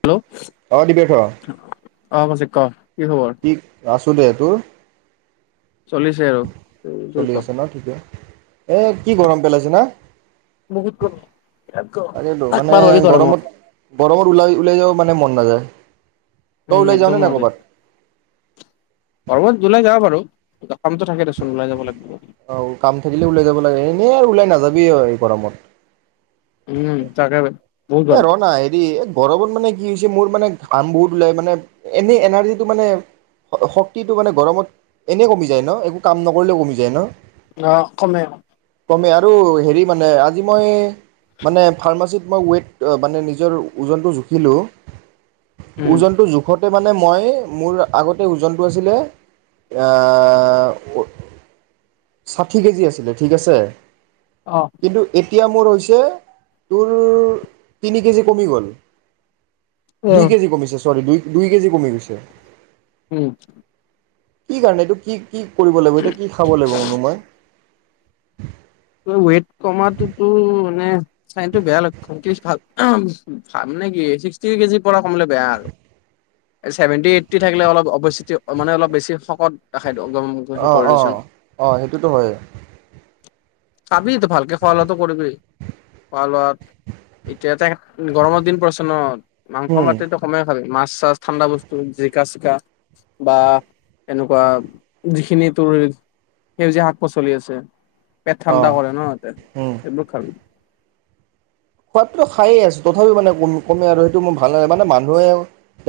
Hello অ দিব্যাৰ্থ [inaudible] অ', কৌশিক ক'? কি খবৰ [unintelligible] [unintelligible] চলিছে আৰু তোৰ চলি ক'? আছে ন ঠিকে এ কি গৰম পেলাইছে না? বহুত গৰম বিৰাট গৰম তাকেটো মানে থাকবা নোৱাৰি গৰমত, গৰমত ওলাই, ওলাইও যাব মানে মন নাযায়। তই উম ওলাই যাও নে নাই কৰ'বাত? পৰ্বত ওলাই যাও বাৰু অ', কাম থাকিলে ওলাই যাব লাগে। [unintelligible] ওলাই নাযাবি অই এই গৰমত। উম তাকে বহুত এ গৰম ৰনা হেৰি এই গৰমত মানে কি হৈছে মোৰ মানে কাম বহুত ওলায়, মানে এনেই এনাৰ্জিটো মানে, শক্তিটো মানে গৰমত এনেই কমি যায় ন? একো কাম নকৰিলেও কমি যায় ন? অ' কমে। কমে আৰু হেৰি মানে আজি মই মানে ফাৰ্মাচীত মই ওৱেইত মানে নিজৰ ওজনটো জুখিলোঁ। উম ওজনটো জোখত তে মানে মই, মোৰ আগতে ওজনটো আছিলে, এইয়া ষাঠি কেজি আছিলে ঠিক আছে। অ কিন্তু এতিয়া এতিয়া মোৰ হৈছে তোৰ তিনি কেজি কমি গ'ল। অ দুই কেজি কমিছে। চৰ্বি, দুই দুই কেজি কমি গৈছে। উম কি কাৰণে, এইটো কি? কি কৰিব লাগিব, এতিয়া কি খাব লাগিব? মোৰ ৱেত কমাতো ত' চাইনতো বেয়া লক্ষ্য। [unintelligible] কি চিক্সটি কেজিৰ পৰা কমিলে বেয়া আৰু ছেভেনটি এইট্টি থাকিলে অলপ বেছি, মানে অলপ বেছি শকত দেখ অ' অ' অ' সেইটোতো হয়। খাবি তো ভালকে খোৱা-লোৱাটো কৰিবি। খোৱা-লোৱা এতিয়াতো গৰমৰ দিন পৰিছে ন, মাংস মাত্ৰাতো কমেই খাবি। মাছ-চাছ, ঠাণ্ডা বস্তু, জিকা চ বা! বা! এনেকুৱা যিখিনি তোৰ সেউজীয়া শাক-পাচলি আছে। পেট অঁ ঠাণ্ডা কৰে ন, ! সেইবোৰ খাবি। খোৱাতটো খায়ে আছোঁ, তথাপিও মানে, কম কমে আৰু! সেইটো মানে ভাল নালাগে। মানে, মানুহেও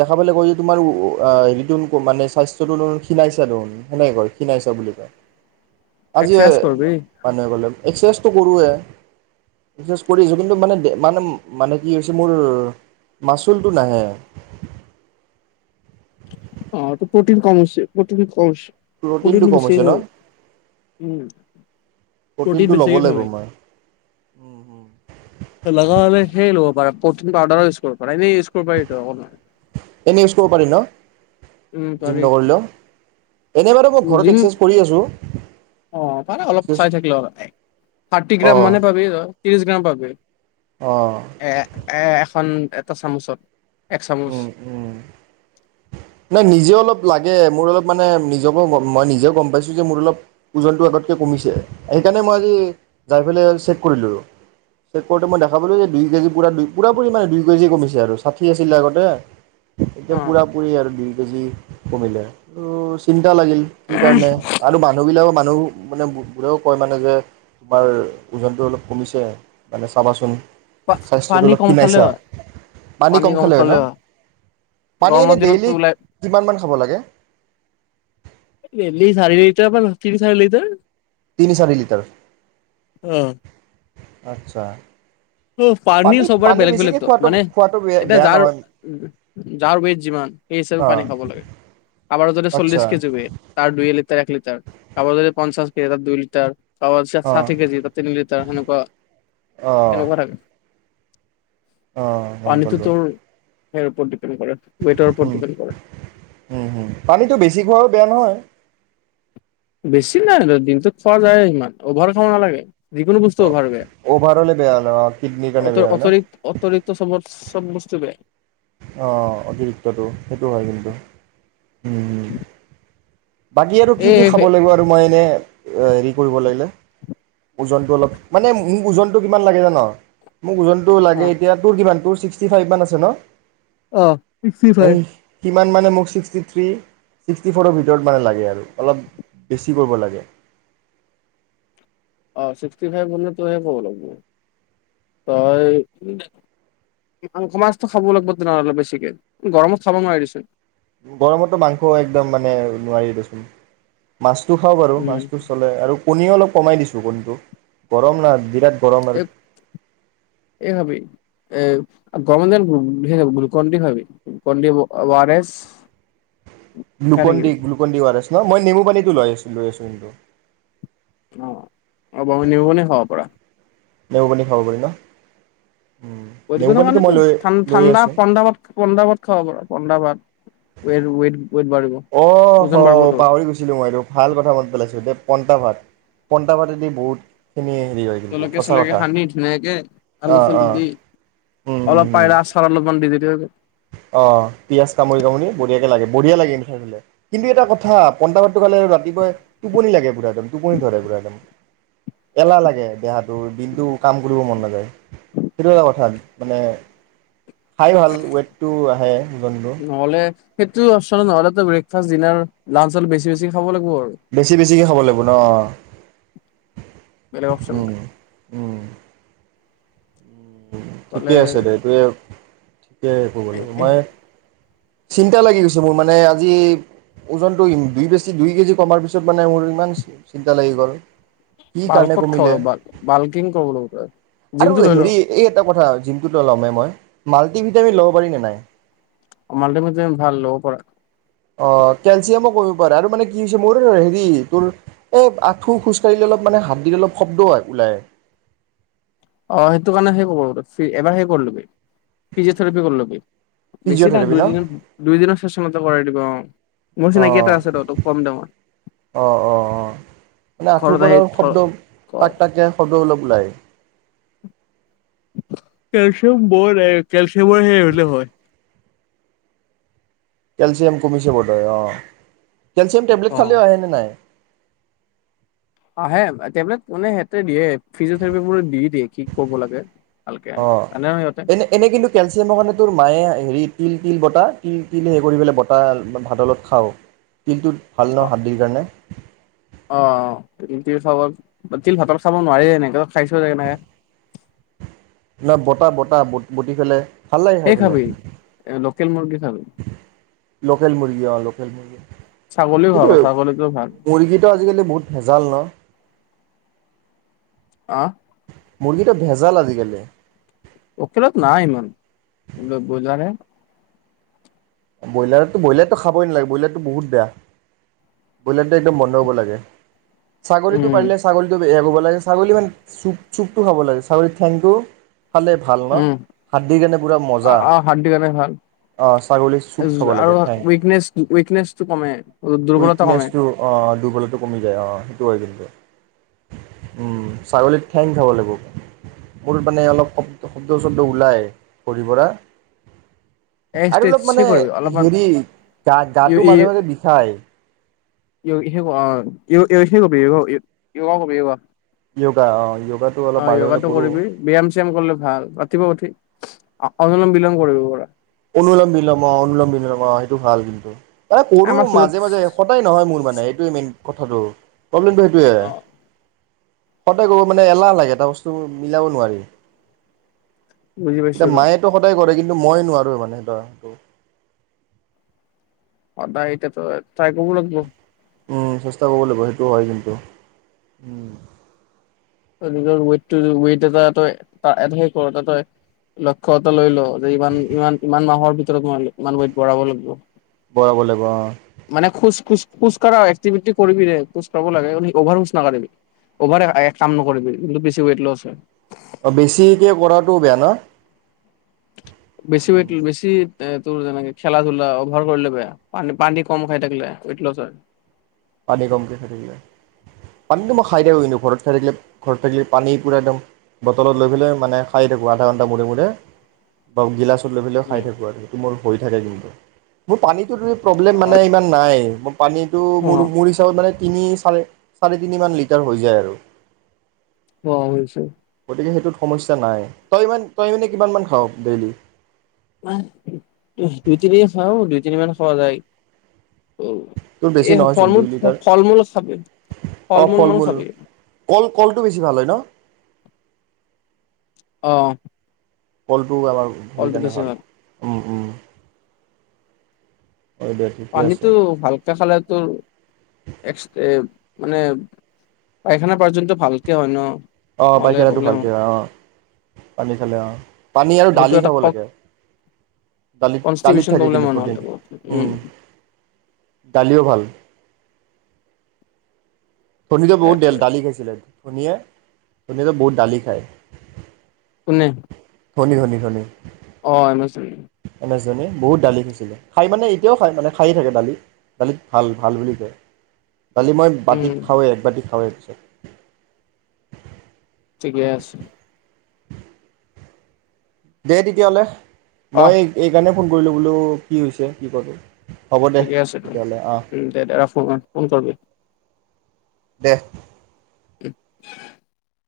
দেখা পালে কয় যে, তোমাৰ ৱে, আ, এ হেৰিতো মানে, স্বাস্থ্যটো খীণাইছা দেখোন। সেনেকে কয়, খীণাইছা বুলি কয়। আজি এক্সাৰচাইজ কৰবি মানুহে ক'লে! এক্সাৰচাইজটো কৰোৱে। [unintelligible] কিন্তু মানে, দে, মানে, মানে কি হৈছে মোৰ, মাচুলটো নাহে। অ' তোৰ প্ৰ'টিন কম হৈছে, প্ৰ'টিন কম হৈছে। প্ৰ'টিনটো প্ৰ'টিন কম বেছিকে হৈছে ন খাবি। উম। প্ৰ'টিন প্ৰ'টিনটো ল'ব বেছিকে লাগিব খাবি। মই লাগা, হ'লে সেই ল' [unintelligible] পাৰা। প্ৰ'টিন পাউাৰো ইউজ কৰিব পাৰে! দেই এনে ইউজ কৰিব পাৰি ন, উম জিম পাৰি নকৰিলেও? এনে বাৰু! মই ঘৰত জিম এক্সাৰচাইজ কৰি আছোঁ। অ' পাৰে অলপ এক্সাৰচাইজ চাই থাকিল হয়। থাৰ্টি গ্ৰাম অঁ মানে পাবি তই। ত্ৰিশ গ্ৰাম পাবি। অঁ এ, এ, এখন এটা চামুচত। এক চামুচ। উম উম। নাই, নিজেও অলপ লাগে। মোৰ অলপ মানে, নিজকো মই নিজেও গম পাইছোঁ যে, মোৰ অলপ ওজনটো আগতকে কমিছে। সেইকাৰণে, মই আজি যাই পেলাই চেক কৰিলোঁ। চেক কৰোঁতে, মই দেখা পালোঁ যে, দুই কেজি পুৰা দুই, পুৰাপুৰি মানে দুই কেজি কমিছে আৰু, ষাঠি আছিলে আগতে! অ এতিয়া পুৰাপুৰি আৰু! দুই কেজি কমিলে। অ! চিন কিয় লাগিল। কি কাৰণে? আৰু মানুহ বিলাকক মানুহবোৰে মানে, বোলে কয় মানে যে, তোমাৰ ওজনটো অলপ কমিছে, মানে চাবাচোন! পা স্বাস্থ্যটো পানী অলপ কম খালে খীনাইছা, হয়। পানী কম খালে হয় ন? পানী গৰমৰ এনে দিনতটো ডেইলী ওলাই কিমান খাব লাগে? [unintelligible] তিন-চাৰি লিটাৰ। তিনি-চাৰি লিটাৰ, অ আচ্ছা! ত' পানী চবৰে পানী বেছিকে বেলেগ-বেলেগতো খোৱাটো মানে খোৱাটো বেয়া এতিয়া বেয়া নহয় যাৰ-যাৰ, ওৱেইট যিমান সেই হিচাপে পানী অ' খাব লাগে। কাবাৰো যদি চল্লিশ আচ্ছা। কেজি ওৱেইট তাৰ দুই লিটাৰ, এক লিটাৰ কাৰোবাৰ যদি পঞ্চাছ দুই লিটাৰ অঅৱশ্যে অ' ষাঠি কেজি, তিনি লিটাৰ সেনেকুৱা। অ' এনেকুৱা থাকে। অ' গম পানীটো পালোঁ। তোৰ [unintelligible] ৱেইটৰ ওপৰত হম', ডিপেণ্ড কৰে উম', হম', পানীতটো বেছি খোৱাও বেয়া নহয়? বেছি নাই দিনটোত খোৱা যায়ে ইমান অভাৰ খাব নালাগে। যিকোনো বস্তু অভাৰ বাবে অভাৰ হ'লে বেয়া হয় কিডনীৰ কাৰণে অ' বেয়া হয় ন। অতৰি অতৰিক্ত চবত চব বস্তুৰে। অ', অতিৰিক্তটো সেইটো হয় কিন্তু উম। বাকী আৰু কি-কি, খাব এই লাগিব আৰু মই এনে? হেৰি কৰিব লাগিলে, ওজনটো অলপ মানে মোক ওজনটো কিমান লাগে যা' ন। মোক ওজনটো অ লাগে, এতিয়া তোৰ কিমান তোৰ? ছিক্সটি ফাইভ মান আছে ন? অ' ছিক্সটি ফাইভ। ইমান মানে মোক ছিক্সটি থ্ৰী, ছিক্সটি ফৰৰ ভিতৰত য'ত মানে লাগে আৰু অলপ বেছি ক'ৰব লাগে। অ ছিক্সটি ফাইভ হলে তোহে ক'ব লাগিব তই মাছটো খাব লাগিব তেনেহলে বেছিকে অলপ বেছিকে গৰমত খাব নোৱাৰি দেচোন গৰমতো মাংস একদম মানে নোৱাৰি দেচোন মাছ, হয় বাৰু উম মাছটো চলে আৰু কণীও অল কমাই দিছো কণীটো গৰম না বিৰাত। [unintelligible] গৰমৰ দিনত গ্লুকনডি খাবি। গ্লুকনডি ও আৰ এছ খাই থাকিবি গ্লুকনডি-গ্লুকনডি, অ' আৰ এছ। মই-মই, নেমু পানীটো লৈ আছোঁ, লৈ আছোঁ কিন্তু। অ' এবাৰনেমু পানী খাব পাৰা। নেমু পানী খাব পাৰি ন? নেমু বডীৰ পানীটো কাৰণেটো মই লৈ লৈ ঠাণ্ডা-ঠাণ্ডা আছোঁ পন্তাভাত-পন্তাভাত খাব পাৰা, পন্তভাত। [unintelligible] অ', হ' পাহৰি গৈছিলো মই এইটো ভাল কথা মন পেলাইছ দে। পন্তাভাত-পন্তাভাতে দি বহুত খিনি জলকীয়া চলকীয়া সানি ধুনীয়াকে আলু অ' চালু অ' দি উম উম অলপ উম পাইৰা আচাৰ অলপমান দি দিবি। যে [inaudible] অ পিয়াজ কামুৰি কামুৰি বঢ়িয়াকে লাগে বঢ়িয়া লাগে খাই পাই কিন্তু এটা কথা পন্তা ভাতটো খালে আৰু ৰাতিপুৱাই টোপনি লাগে পুৰা একদম টোপনি ধৰে পুৰা একদম এলাহ লাগে দেহাটোৰ দিনটো কাম কৰিব মন নাযায় সেইটো এটা কথা মানে খাই ভাল ৱেইট টো আহে জন্তু নহ'লে সেইটো অপচন নহলেতো ব্ৰেকফাষ্ট ডিনাৰ লাঞ্চ বেছি বছি খাব লাগে বেছি বেছিকে খাব লাগিব ন বেলেগ অপ্চন নাই অ ঠিকে নহ'লে আছে দে সেইটোৱে দে শুব লাগিব মই চিন্তা লাগি গৈছে মোৰ মানে আজি ওজনটো দুই বেছি দুই কেজি কমাৰ পিছত মানে মোৰ ইমান চিন্তা লাগি গ'ল কি ভাল কাৰণে ক'ত খাব ল কমিলে ভাল ভাল কিং ক ল আৰু জিমটো লৈ ল হেৰি এই এটা কথা জিমটোত লমেই মই মাল্টি ভিটামিন ল'ব পাৰি নে নাই মালটোমিতিম ভাল লব পৰা অ কেলচিয়ামো কমিব পাৰে আৰু মানে কি হৈছে মোৰ হেৰি তোৰ এই আঁঠু খোজকাঢ়িলে অলপ মানে হাত দিলে অলপ শব্দ ওলায় অ সেইটো কাৰণে সেই কাৰ এবাৰ সেই কৰিলবি ফিজিঅ থেৰেপি কৰি লবি বেছি দা ফিজিঅ'থেৰাপি ন? দুইদিনৰ দুইদিনৰ চেচনতে কৰাই দিব অ মোৰ চিনাকি এটা অ' আছে ৰ তক কম দে মই অ' অ' অ' মানে আঁঠুৰ ঘৰত পৰা আহি থ শব্দ টাক টাককে শব্দ অলপ ওলাই কেলচিয়াম বৰ কেলচিয়াম বৰ সেৱাই হলে হয় কেলচিয়াম কমিছে বোধৈ অ কেলছিয়াম টেবলেট অ', খালীও আহে নে নাই আহে টেবলেট মানে সিহঁতে দিয়ে ফিজিঅথেৰেপি বোৰ দি দিয়ে কি কৰিব লাগে। ভালকে অ জানে ন সিহঁতে এনে এনে কিন্তু কেলচিয়ামৰ কাৰণে তোৰ মায়ে হেৰি তিল তিল তিল বতাহ তিল তিল সেই কৰি পেলাই বতাহ ভাতৰ লগত খাওঁ তিলটোত ভাল ন অ', হাতদিৰ কাৰণে অ তিল খাব তিল ভাতৰ চাব নোৱাৰিে এনেক খাইছো যে কেনেকে ন বতাহ বতাহ বটি ফেলে এই খাবি লোকেল মুৰ্গী খাবি লোকেল মুৰ্গী অ লোকেল মুৰ্গী ছাগলীও কিন্তু খাবা ছাগলীটো ভাল। মুৰ্গীটো আজিকালি বহুত ভেজাল ন অ মুৰ্গীটো ভেজাল আজিকালি উকিলত নাই ইমান লুট বজাৰে ব্ৰইলাৰতো ব্ৰইলাৰটো খাবই নালাগে ব্ৰইলাৰটো বহুত বেয়া ব্ৰইলাৰটো একদম বন্ধ হ'ব লাগে ছাগলীটো উম, পাৰিলে ছাগলীতো ছাগলী মানে চুপ চুপটো খাব লাগে ছাগলী থেংক টো খালে ভাল ন উম। হাত দি কাৰণে পুৰা মজা অঁ ছাগলী চুপ উজ খাব আৰু লাগে ঠেং উইকনেছ উইকনেছটো কমে দুৰ্বলতা কমে। উইকনেছটো অ দুৰ্বলতাটো কমি যায় অ সেইটো হয় কিন্তু। উম ছাগলীৰ ঠেং খাব লাগিব। মোৰ মানে অলপ শব্দ শব্দ ছব্দ ওলায় ভৰিৰ পৰা। আৰু অলপ মানে এক্ট্ৰেছহে কৰিব হেৰি গা গাটো মাজে মাজে বিষায়। [unintelligible] অ য়োগাতটো য়োগা অঁ য়োগাটো অলপ মাজে মাজে কৰোঁ কৰিবি ব্যায়াম শ্যায়াম কৰিলে ভাল ৰাতিপুৱা উঠি। অনুলম বিলম কৰিব পৰা। অনুলম বিলম অ অনুলম বিলম অ সেইটো ভাল কিন্তু। মানে কৰো আমাৰ স্কুলত মাজে মাজে সদায় নহয় মোৰ মানে এইটোৱে মেইন। কথাটো। প্ৰব্লেমটো সেইটোৱে। অ সদায় কৰোঁ মানে এলাহ লাগে এটা বস্তু মিলাব নোৱাৰি। বুজি পাইছো এতিয়া ৰ মায়েটো সদায় কৰে কিন মই নোৱাৰোঁ। তৰ মানে তা টো। সদায় এতিয়াটো ট্ৰাই কৰিব লাগিব উম চেষ্টা কৰিব লাগিব সেইটো হয় কিন্তু, উম। নিজৰ ৱেটটো ৱেট এটা তই হেৰী কৰ তই লক্ষ্য এটা লৈ ল যে ইমান ইমান ইমান মাহৰ ভিতৰত মই ইমান ৱেইট বঢ়াব লাগব। বঢ়াব লাগিব অ। মানে খোজ খোজ খোজ কাঢ়া এক্টিভিটি কৰিবিৰে। খোজ কাঢ়িব লাগে এনি অভাৰ খোজ নাকাঢ়িবি। অভাৰ এক কাম নকৰিবি কিন্তু বেছি উইক লছ হয়। অ বেছিকে কৰাটো বেয়া ন। বেছি ৱেট বেছি এ তোৰ যেনেকে খেলা-ধূলা অভাৰ কৰিলে বেয়া। পানী পানী কম খাই থাকিলে উইক লছ হয়। পানী কমকৈ খাই থাকিলে। পানীটো মই খাই থাকো কিন্তু ঘৰত থাকিলে। ঘৰত থাকিলে পানী পূৰা একদম বটলত লৈ পেলাই মানে খাই থাকোঁ আধা ঘণ্টা মূৰে মূৰে বা গিলাচ লৈ পেলাই খাই উম থাকো আৰু সেইটো মোৰ হৈ থাকে কিন্তু। মোৰ পানীত প্ৰব্লেম অ মানে ইমান নাই পানীটো অ মোৰ মানে তিনি- চাৰি, চাৰি- তিনিমান লিটাৰমান হৈ যায় আৰু। অ হৈছে। গতিকে সেইটোত সমস্যা নাই। তই কিমান তই মানে কিমানমান খাৱ ডেইলি? দুই তিনি খাও দুই তিনিমান খোৱা যায়। তোৰ বেছি এই নহয়চোন ফল মূল দুই লিটাৰ ফল মূল খাবি ফল মূল মানে খাবি। কল কলটো বেছি ভাল হয় ন। অ। কল টো আমাৰ হেৰি ফলটো কাৰণে বেছি ভাল। উম উম', হয় দে ঠিকে আছে পানীটো ভালকে খালে তো এক্স এম [unintelligible] মানে, পায়খানা পৰ্যন্ত ভালকৈ হয় ন? অ নহ'লে পায়খানাটো প্ৰব্লেম হয় ভালকৈ অ' পানী খালে অ' পানী আৰু দাইল সেইটো এটা খাব লাগে। দাইলত, দাইলত কনষ্টিটিউচন থাকে প্ৰব্লেম কিন্তু হয় প্ৰ'টিন। নহ'লে বহুত উম দাইলও ভাল। শনিতো বহুত দেল সেইটোৱে দাইল খাইছিলে। শনিয়ে শনিয়েটো বহুত দাইল খায়। কোনে? শনি, শনি, শনি। অ [inaudible] উম। জনীয়ে বহুত দাইল খাইছিলে। খায় মানে এতিয়াও খায় মানে খাইয়ে থাকে দাইল--দাইল ভাল, ভাল বুলি কয়। কালি মই বাতিত উম খাওঁয়েই, এক বাতি খাওঁয়েই [unintelligible] ঠিকে আছোঁ। দে তেতিয়াহ'লে অ মই এই এই কাৰণেই ফোন কৰিলোঁ বোলোঁ কি হৈছে, কি কৰোঁ? হ'ব দে ঠিকে আছে তো তেতিয়াহ'লে অঁ উম, দে দে ৰাখো অ', ফোন কৰবি। দে [unintelligible]